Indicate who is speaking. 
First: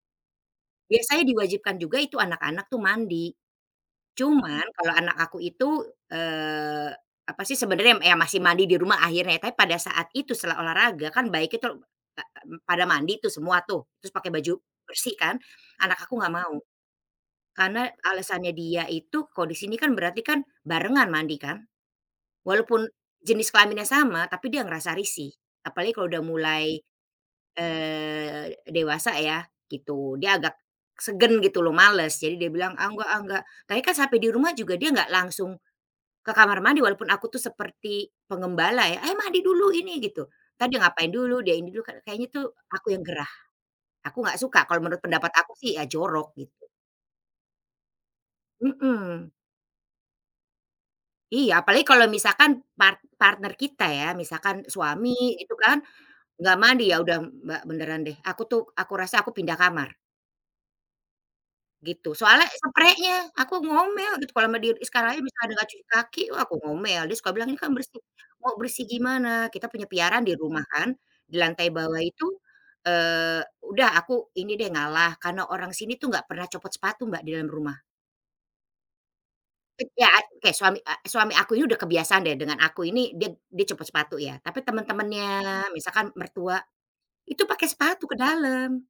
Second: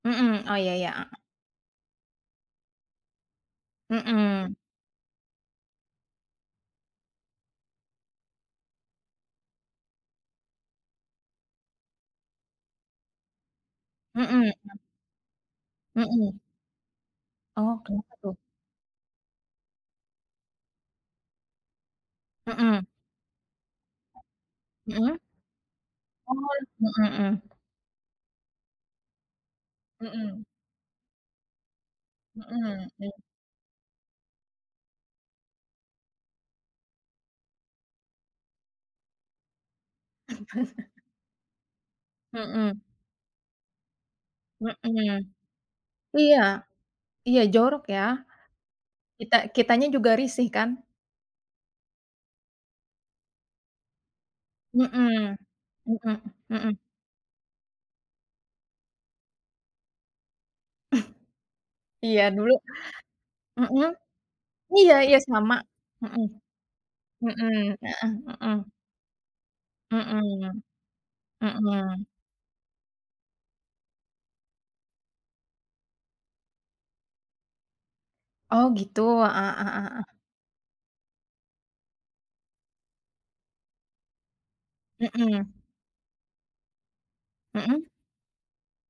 Speaker 1: Mhm, oh iya iya, heeh.
Speaker 2: Biasanya diwajibkan juga itu anak-anak tuh mandi,
Speaker 1: Mhm.
Speaker 2: cuman kalau anak aku itu, eee, apa sih sebenernya, yam ya masih mandi di rumah akhirnya. Tapi pada saat itu setelah olahraga kan baik itu, a a pada mandi tuh semua tuh, terus pakai
Speaker 1: Mhm.
Speaker 2: baju bersih kan, anak aku nggak
Speaker 1: Mhm.
Speaker 2: mau.
Speaker 1: Oh,
Speaker 2: Karena
Speaker 1: kenapa tuh?
Speaker 2: alasannya dia itu kalau di sini kan berarti kan barengan mandi kan.
Speaker 1: Mhm.
Speaker 2: Walaupun jenis kelaminnya sama, tapi dia ngerasa
Speaker 1: Mhm.
Speaker 2: risih, apalagi kalau udah
Speaker 1: Oh,
Speaker 2: mulai,
Speaker 1: mhm mhm.
Speaker 2: eee, dewasa ya, gitu. Dia
Speaker 1: Mhm.
Speaker 2: agak segan gitu loh, males, jadi dia bilang "ah
Speaker 1: Mhm,
Speaker 2: nggak
Speaker 1: m
Speaker 2: ah nggak" tapi kan sampai di rumah juga dia nggak langsung ke kamar mandi, walaupun aku tuh seperti penggembala ya, eh mandi dulu ini, gitu. Entar dia ngapain dulu, dia ini dulu kayaknya tuh
Speaker 1: Mhm.
Speaker 2: aku yang gerah, aku nggak suka, kalau menurut pendapat
Speaker 1: Mhm.
Speaker 2: aku sih ya jorok,
Speaker 1: Iya.
Speaker 2: gitu.
Speaker 1: Iya jorok ya,
Speaker 2: Mhm.
Speaker 1: kita kitanya juga risih kan.
Speaker 2: Iya, apalagi kalau misalkan part partner kita ya, misalkan suami
Speaker 1: Mhm.
Speaker 2: itu kan
Speaker 1: Mhm,
Speaker 2: nggak
Speaker 1: mhm.
Speaker 2: mandi, ya udah Mbak beneran deh, aku tuh aku rasa aku pindah kamar. Gitu,
Speaker 1: Iya
Speaker 2: soalnya
Speaker 1: dulu,
Speaker 2: spreinya aku
Speaker 1: mhm,
Speaker 2: ngomel gitu kalo sama dia,
Speaker 1: iya iya,
Speaker 2: sekarang aja kalau misalnya
Speaker 1: sama,
Speaker 2: dia enggak cuci kaki,
Speaker 1: mhm.
Speaker 2: wah aku ngomel dia suka bilang,
Speaker 1: Mhm,
Speaker 2: "ini kan bersih."
Speaker 1: heeh, mhm.
Speaker 2: "Kok bersih gimana? Kita punya piaraan di
Speaker 1: Mhm.
Speaker 2: rumah kan, di lantai bawah
Speaker 1: Mhm.
Speaker 2: itu" eee, udah aku ini deh ngalah, karena orang sini tuh nggak pernah copot sepatu Mbak di dalam rumah.
Speaker 1: Oh gitu? Heeh heeh heeh heeh.
Speaker 2: Ya, kayak suami suami aku ini udah kebiasaan deh, dengan aku ini dia dia copot sepatu ya. Tapi
Speaker 1: Mhm.
Speaker 2: teman-temannya, misalkan mertua, itu pake
Speaker 1: Mhm.
Speaker 2: sepatu ke dalam.